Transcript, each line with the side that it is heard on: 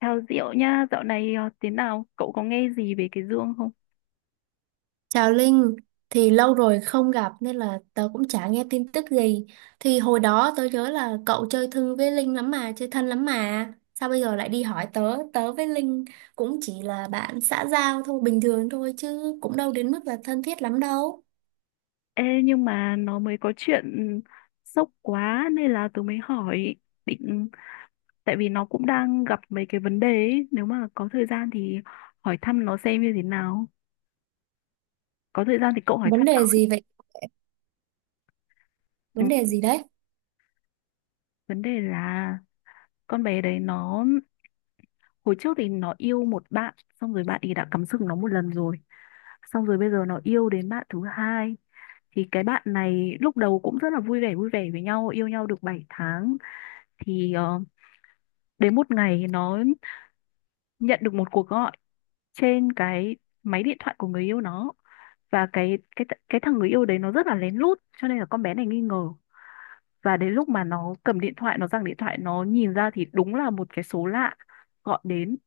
left: Thảo Diệu nha, dạo này thế nào? Cậu có nghe gì về cái Dương không?
right: Chào Linh, thì lâu rồi không gặp nên là tớ cũng chả nghe tin tức gì. Thì hồi đó tớ nhớ là cậu chơi thân với Linh lắm mà, chơi thân lắm mà. Sao bây giờ lại đi hỏi tớ? Tớ với Linh cũng chỉ là bạn xã giao thôi, bình thường thôi chứ cũng đâu đến mức là thân thiết lắm đâu.
left: Ê, nhưng mà nó mới có chuyện sốc quá nên là tớ mới hỏi định tại vì nó cũng đang gặp mấy cái vấn đề ấy. Nếu mà có thời gian thì hỏi thăm nó xem như thế nào. Có thời gian thì cậu hỏi
right: Vấn
left: thăm
right: đề
left: nó.
right: gì vậy?
left: Ừ,
right: Vấn đề gì đấy?
left: vấn đề là con bé đấy nó hồi trước thì nó yêu một bạn, xong rồi bạn ấy đã cắm sừng nó một lần rồi, xong rồi bây giờ nó yêu đến bạn thứ hai. Thì cái bạn này lúc đầu cũng rất là vui vẻ, vui vẻ với nhau, yêu nhau được 7 tháng thì đến một ngày nó nhận được một cuộc gọi trên cái máy điện thoại của người yêu nó. Và cái thằng người yêu đấy nó rất là lén lút cho nên là con bé này nghi ngờ. Và đến lúc mà nó cầm điện thoại, nó giằng điện thoại, nó nhìn ra thì đúng là một cái số lạ gọi đến.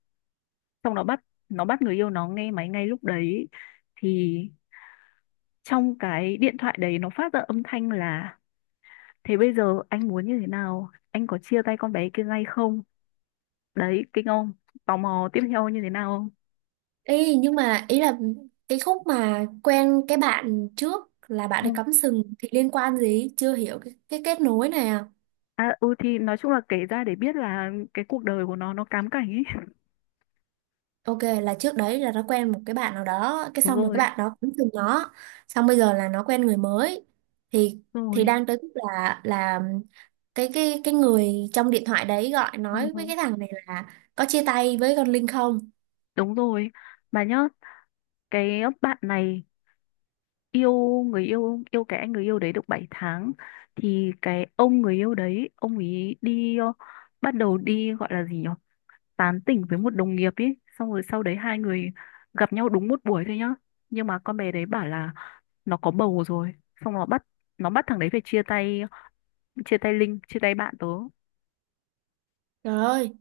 left: Xong nó bắt người yêu nó nghe máy ngay lúc đấy. Thì trong cái điện thoại đấy nó phát ra âm thanh là: "Thế bây giờ anh muốn như thế nào, anh có chia tay con bé kia ngay không?" Đấy, kinh. Ông tò mò tiếp theo như thế nào không?
right: Ý, nhưng mà ý là cái khúc mà quen cái bạn trước là bạn
left: Ừ.
right: ấy cắm sừng thì liên quan gì? Chưa hiểu cái kết nối này à?
left: À, ừ thì nói chung là kể ra để biết là cái cuộc đời của nó cám cảnh ấy.
right: Ok, là trước đấy là nó quen một cái bạn nào đó, cái
left: Đúng
right: xong rồi cái
left: rồi.
right: bạn đó cũng thương nó, xong bây giờ là nó quen người mới, thì
left: Đúng
right: thì
left: rồi.
right: đang tới lúc là cái người trong điện thoại đấy gọi nói với
left: Ừ.
right: cái thằng này là có chia tay với con Linh không?
left: Đúng rồi. Bà nhớ cái bạn này yêu cái anh người yêu đấy được 7 tháng. Thì cái ông người yêu đấy ông ấy đi bắt đầu đi, gọi là gì nhỉ, tán tỉnh với một đồng nghiệp ý. Xong rồi sau đấy hai người gặp nhau đúng một buổi thôi nhá. Nhưng mà con bé đấy bảo là nó có bầu rồi. Xong nó bắt thằng đấy phải chia tay, chia tay Linh, chia tay bạn tớ.
right: Trời ơi,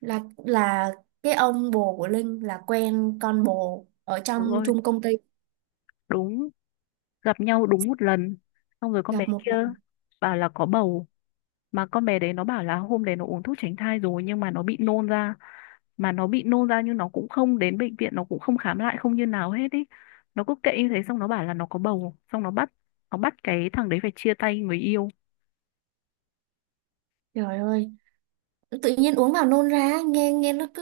right: là cái ông bồ của Linh là quen con bồ ở trong
left: Ôi,
right: chung công ty,
left: đúng. Gặp nhau đúng một lần xong rồi con bé
right: gặp một
left: kia
right: lần.
left: bảo là có bầu. Mà con bé đấy nó bảo là hôm đấy nó uống thuốc tránh thai rồi nhưng mà nó bị nôn ra. Mà nó bị nôn ra nhưng nó cũng không đến bệnh viện, nó cũng không khám lại, không như nào hết ý. Nó cứ kệ như thế, xong nó bảo là nó có bầu, xong nó bắt cái thằng đấy phải chia tay người yêu.
right: Trời ơi, tự nhiên uống vào nôn ra, nghe nghe nó cứ,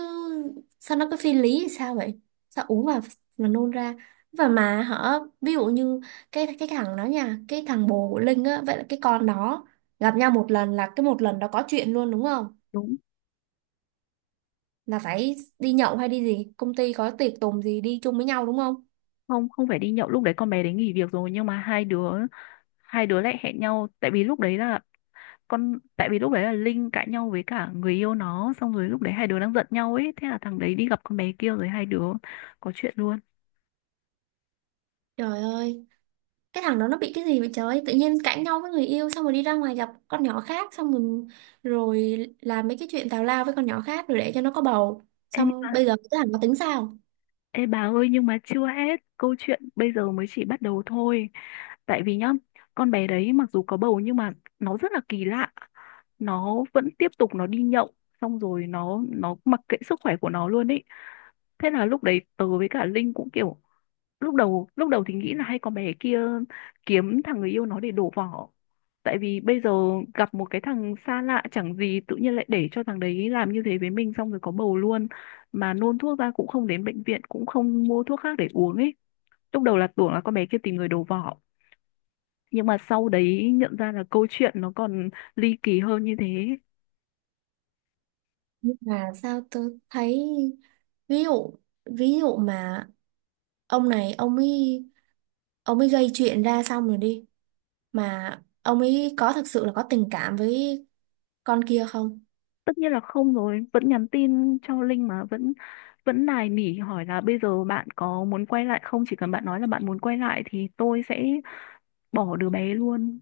right: sao nó cứ phi lý hay sao vậy? Sao uống vào mà nôn ra? Và mà họ, ví dụ như cái thằng đó nha, cái thằng bồ của Linh á, vậy là cái con đó gặp nhau một lần là cái một lần đó có chuyện luôn đúng không?
left: Đúng.
right: Là phải đi nhậu hay đi gì, công ty có tiệc tùng gì đi chung với nhau đúng không?
left: Không, không phải đi nhậu, lúc đấy con bé đấy nghỉ việc rồi nhưng mà hai đứa lại hẹn nhau tại vì lúc đấy là Linh cãi nhau với cả người yêu nó, xong rồi lúc đấy hai đứa đang giận nhau ấy, thế là thằng đấy đi gặp con bé kia rồi hai đứa có chuyện luôn.
right: Trời ơi, cái thằng đó nó bị cái gì vậy trời, tự nhiên cãi nhau với người yêu xong rồi đi ra ngoài gặp con nhỏ khác, xong rồi rồi làm mấy cái chuyện tào lao với con nhỏ khác rồi để cho nó có bầu.
left: Ê, nhưng
right: Xong
left: mà.
right: bây giờ cái thằng nó tính sao?
left: Ê, bà ơi, nhưng mà chưa hết câu chuyện, bây giờ mới chỉ bắt đầu thôi. Tại vì nhá, con bé đấy mặc dù có bầu nhưng mà nó rất là kỳ lạ, nó vẫn tiếp tục nó đi nhậu, xong rồi nó mặc kệ sức khỏe của nó luôn ý. Thế là lúc đấy tớ với cả Linh cũng kiểu lúc đầu thì nghĩ là hay con bé kia kiếm thằng người yêu nó để đổ vỏ. Tại vì bây giờ gặp một cái thằng xa lạ chẳng gì, tự nhiên lại để cho thằng đấy làm như thế với mình xong rồi có bầu luôn. Mà nôn thuốc ra cũng không đến bệnh viện, cũng không mua thuốc khác để uống ấy. Lúc đầu là tưởng là con bé kia tìm người đổ vỏ, nhưng mà sau đấy nhận ra là câu chuyện nó còn ly kỳ hơn như thế.
right: Nhưng mà sao tôi thấy, ví dụ, ví dụ mà ông này ông ấy, ông ấy gây chuyện ra xong rồi đi, mà ông ấy có thực sự là có tình cảm với con kia không?
left: Tất nhiên là không rồi, vẫn nhắn tin cho Linh mà vẫn vẫn nài nỉ hỏi là bây giờ bạn có muốn quay lại không, chỉ cần bạn nói là bạn muốn quay lại thì tôi sẽ bỏ đứa bé luôn.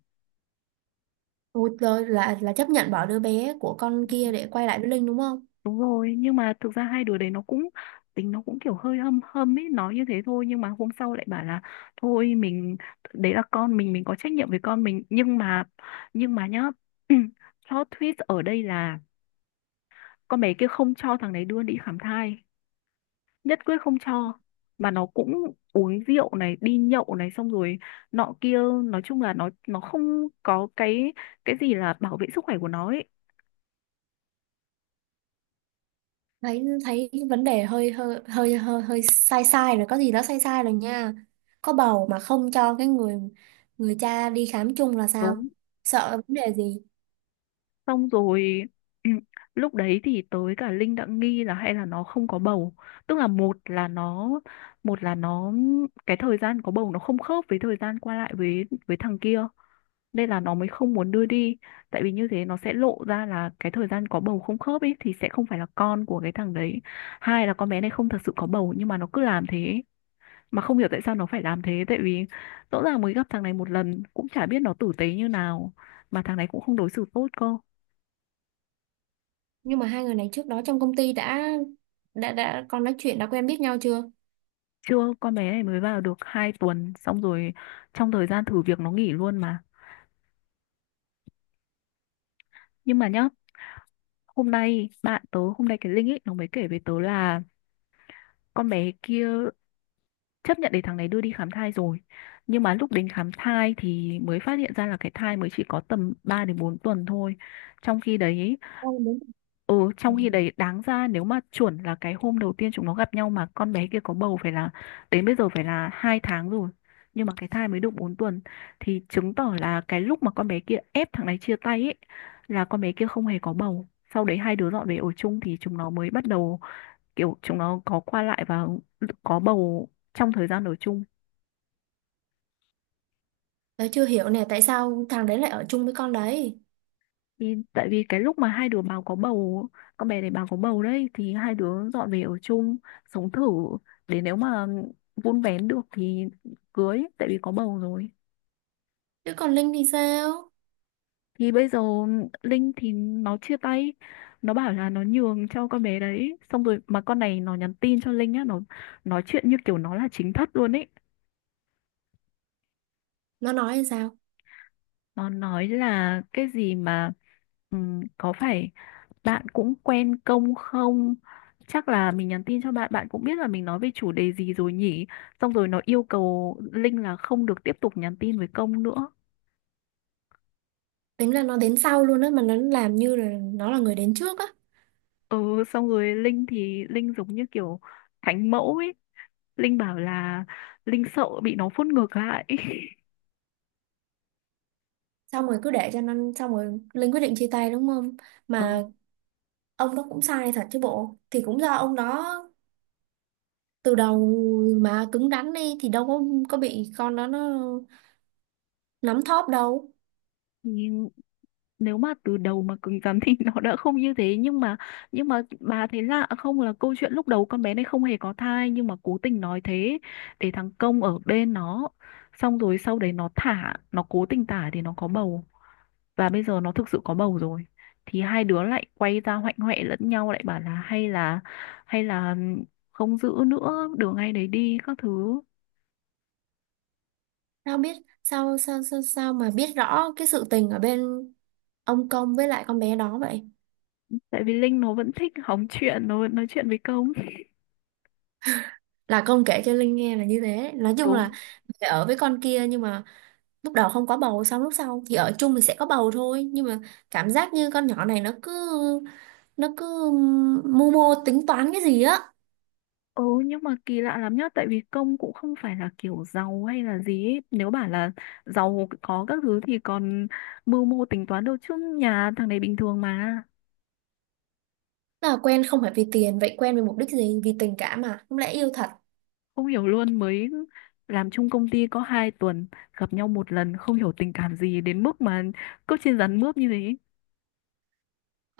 right: Ôi, rồi là chấp nhận bỏ đứa bé của con kia để quay lại với Linh đúng không?
left: Đúng rồi, nhưng mà thực ra hai đứa đấy nó cũng, tính nó cũng kiểu hơi hâm hâm ấy, nói như thế thôi nhưng mà hôm sau lại bảo là thôi mình, đấy là con mình có trách nhiệm với con mình. Nhưng mà nhá, plot twist ở đây là con bé kia không cho thằng đấy đưa đi khám thai, nhất quyết không cho. Mà nó cũng uống rượu này, đi nhậu này, xong rồi nọ kia, nói chung là nó không có cái gì là bảo vệ sức khỏe của nó ấy.
right: Thấy, thấy vấn đề hơi hơi hơi hơi hơi sai sai rồi, có gì đó sai sai rồi nha. Có bầu mà không cho cái người, người cha đi khám chung là sao?
left: Đúng.
right: Sợ vấn đề gì?
left: Xong rồi ừ, lúc đấy thì tới cả Linh đã nghi là hay là nó không có bầu. Tức là một là nó cái thời gian có bầu nó không khớp với thời gian qua lại với thằng kia, nên là nó mới không muốn đưa đi, tại vì như thế nó sẽ lộ ra là cái thời gian có bầu không khớp ấy, thì sẽ không phải là con của cái thằng đấy. Hai là con bé này không thật sự có bầu nhưng mà nó cứ làm thế, mà không hiểu tại sao nó phải làm thế, tại vì rõ ràng mới gặp thằng này một lần cũng chả biết nó tử tế như nào, mà thằng này cũng không đối xử tốt cơ.
right: Nhưng mà hai người này trước đó trong công ty đã con nói chuyện, đã quen biết nhau chưa?
left: Chưa, con bé này mới vào được 2 tuần, xong rồi trong thời gian thử việc nó nghỉ luôn mà. Nhưng mà nhá, hôm nay bạn tớ, hôm nay cái Linh ấy nó mới kể với tớ là con bé kia chấp nhận để thằng này đưa đi khám thai rồi. Nhưng mà lúc đến khám thai thì mới phát hiện ra là cái thai mới chỉ có tầm 3 đến 4 tuần thôi, trong khi đấy.
right: Con đúng.
left: Ừ, trong khi đấy đáng ra nếu mà chuẩn là cái hôm đầu tiên chúng nó gặp nhau mà con bé kia có bầu, phải là đến bây giờ phải là 2 tháng rồi. Nhưng mà cái thai mới được 4 tuần, thì chứng tỏ là cái lúc mà con bé kia ép thằng này chia tay ấy, là con bé kia không hề có bầu. Sau đấy hai đứa dọn về ở chung thì chúng nó mới bắt đầu, kiểu chúng nó có qua lại và có bầu trong thời gian ở chung.
right: Tớ chưa hiểu nè, tại sao thằng đấy lại ở chung với con đấy?
left: Thì tại vì cái lúc mà hai đứa báo có bầu, con bé này báo có bầu đấy, thì hai đứa dọn về ở chung sống thử, để nếu mà vun vén được thì cưới, tại vì có bầu rồi.
right: Chứ còn Linh thì sao?
left: Thì bây giờ Linh thì nó chia tay, nó bảo là nó nhường cho con bé đấy, xong rồi mà con này nó nhắn tin cho Linh á, nó nói chuyện như kiểu nó là chính thất luôn ấy.
right: Nó nói là sao?
left: Nó nói là cái gì mà có phải bạn cũng quen công không, chắc là mình nhắn tin cho bạn bạn cũng biết là mình nói về chủ đề gì rồi nhỉ. Xong rồi nó yêu cầu Linh là không được tiếp tục nhắn tin với công nữa.
right: Tính là nó đến sau luôn á mà nó làm như là nó là người đến trước á.
left: Ừ, xong rồi Linh thì Linh giống như kiểu thánh mẫu ấy, Linh bảo là Linh sợ bị nó phốt ngược lại.
right: Xong rồi cứ để cho nó, xong rồi Linh quyết định chia tay đúng không? Mà ông đó cũng sai thật chứ bộ, thì cũng do ông đó từ đầu mà cứng rắn đi thì đâu có bị con đó nó nắm thóp đâu.
left: Ừ, nếu mà từ đầu mà cứng rắn thì nó đã không như thế. Nhưng mà bà thấy lạ không, là câu chuyện lúc đầu con bé này không hề có thai nhưng mà cố tình nói thế để thằng Công ở bên nó, xong rồi sau đấy nó thả, nó cố tình thả thì nó có bầu, và bây giờ nó thực sự có bầu rồi, thì hai đứa lại quay ra hoạnh hoẹ lẫn nhau, lại bảo là, hay là không giữ nữa, đường ngay đấy đi các thứ.
right: Sao biết, sao sao sao sao mà biết rõ cái sự tình ở bên ông Công với lại con bé đó vậy?
left: Tại vì Linh nó vẫn thích hóng chuyện, nó vẫn nói chuyện với Công.
right: Là Công kể cho Linh nghe là như thế. Nói chung
left: Đúng.
right: là phải ở với con kia, nhưng mà lúc đầu không có bầu, xong lúc sau thì ở chung thì sẽ có bầu thôi, nhưng mà cảm giác như con nhỏ này nó cứ mưu mô tính toán cái gì á.
left: Ừ, nhưng mà kỳ lạ lắm nhá. Tại vì công cũng không phải là kiểu giàu hay là gì ấy. Nếu bảo là giàu có các thứ thì còn mưu mô tính toán, đâu chứ nhà thằng này bình thường mà.
right: Là quen không phải vì tiền, vậy quen vì mục đích gì? Vì tình cảm à? Không lẽ yêu thật?
left: Không hiểu luôn, mới làm chung công ty có 2 tuần, gặp nhau một lần không hiểu tình cảm gì đến mức mà cứ trên rắn mướp như thế.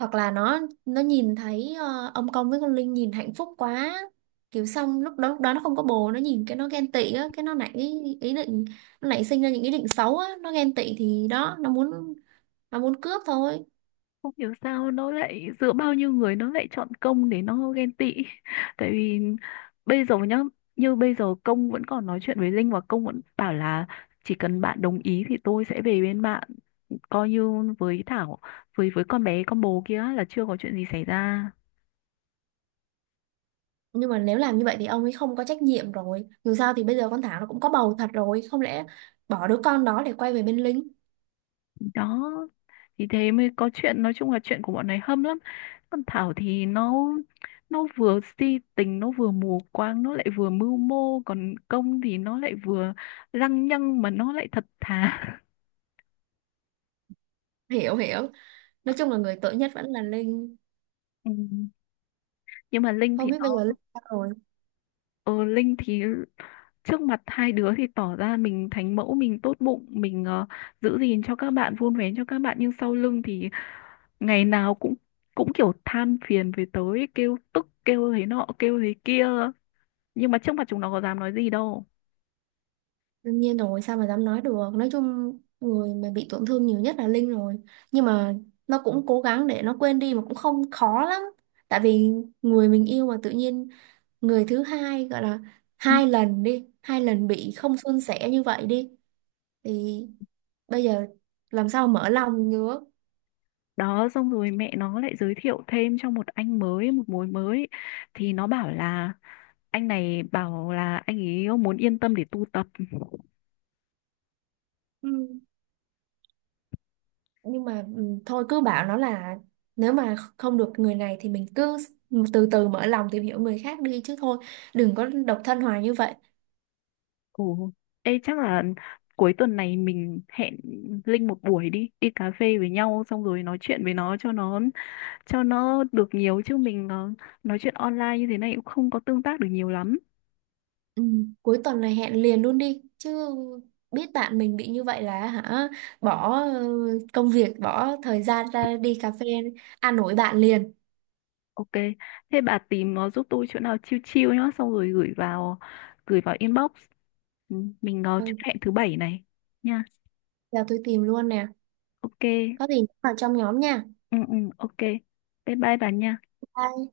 right: Hoặc là nó nhìn thấy ông Công với con Linh nhìn hạnh phúc quá. Kiểu xong lúc đó nó không có bồ, nó nhìn cái nó ghen tị á, cái nó nảy ý định, nó nảy sinh ra những ý định xấu á, nó ghen tị thì đó, nó muốn cướp thôi.
left: Không hiểu sao nó lại giữa bao nhiêu người nó lại chọn công để nó ghen tị. Tại vì bây giờ nhá, như bây giờ công vẫn còn nói chuyện với Linh, và công vẫn bảo là chỉ cần bạn đồng ý thì tôi sẽ về bên bạn, coi như với Thảo, với con bé con bồ kia là chưa có chuyện gì xảy ra.
right: Nhưng mà nếu làm như vậy thì ông ấy không có trách nhiệm rồi. Dù sao thì bây giờ con Thảo nó cũng có bầu thật rồi, không lẽ bỏ đứa con đó để quay về bên Linh?
left: Đó, thì thế mới có chuyện, nói chung là chuyện của bọn này hâm lắm. Còn Thảo thì nó vừa si tình, nó vừa mù quáng, nó lại vừa mưu mô, còn Công thì nó lại vừa lăng nhăng mà nó lại thật thà.
right: Hiểu hiểu. Nói chung là người tội nhất vẫn là Linh.
left: Ừ. Nhưng mà
right: Không biết bây giờ Linh sao rồi.
left: Linh thì trước mặt hai đứa thì tỏ ra mình thánh mẫu, mình tốt bụng, mình giữ gìn cho các bạn, vun vén cho các bạn, nhưng sau lưng thì ngày nào cũng cũng kiểu than phiền về tới, kêu tức, kêu thế nọ, kêu thế kia, nhưng mà trước mặt chúng nó có dám nói gì đâu.
right: Đương nhiên rồi, sao mà dám nói được. Nói chung người mà bị tổn thương nhiều nhất là Linh rồi. Nhưng mà nó cũng cố gắng để nó quên đi mà cũng không khó lắm. Tại vì người mình yêu mà tự nhiên, người thứ hai gọi là, hai lần đi, hai lần bị không suôn sẻ như vậy đi thì bây giờ làm sao mở lòng nữa.
left: Đó, xong rồi mẹ nó lại giới thiệu thêm cho một anh mới, một mối mới, thì nó bảo là anh này bảo là anh ấy muốn yên tâm để tu tập.
right: Ừ. Nhưng mà ừ, thôi cứ bảo nó là nếu mà không được người này thì mình cứ từ từ mở lòng tìm hiểu người khác đi chứ, thôi, đừng có độc thân hoài như vậy.
left: Ồ, ê, chắc là cuối tuần này mình hẹn Linh một buổi đi đi cà phê với nhau, xong rồi nói chuyện với nó cho nó được nhiều, chứ mình nói chuyện online như thế này cũng không có tương tác được nhiều lắm.
right: Ừ, cuối tuần này hẹn liền luôn đi chứ, biết bạn mình bị như vậy là hả, bỏ công việc, bỏ thời gian ra đi cà phê, ăn nổi bạn liền.
left: Ok, thế bà tìm giúp tôi chỗ nào chill chill nhá, xong rồi gửi vào inbox. Ừ, mình có chốt
right: Thôi
left: hẹn thứ bảy này nha.
right: giờ tôi tìm luôn nè,
left: Ok,
right: có gì nhắn vào trong nhóm nha.
left: ừ, ừ, ok. Bye bye bà nha.
right: Bye.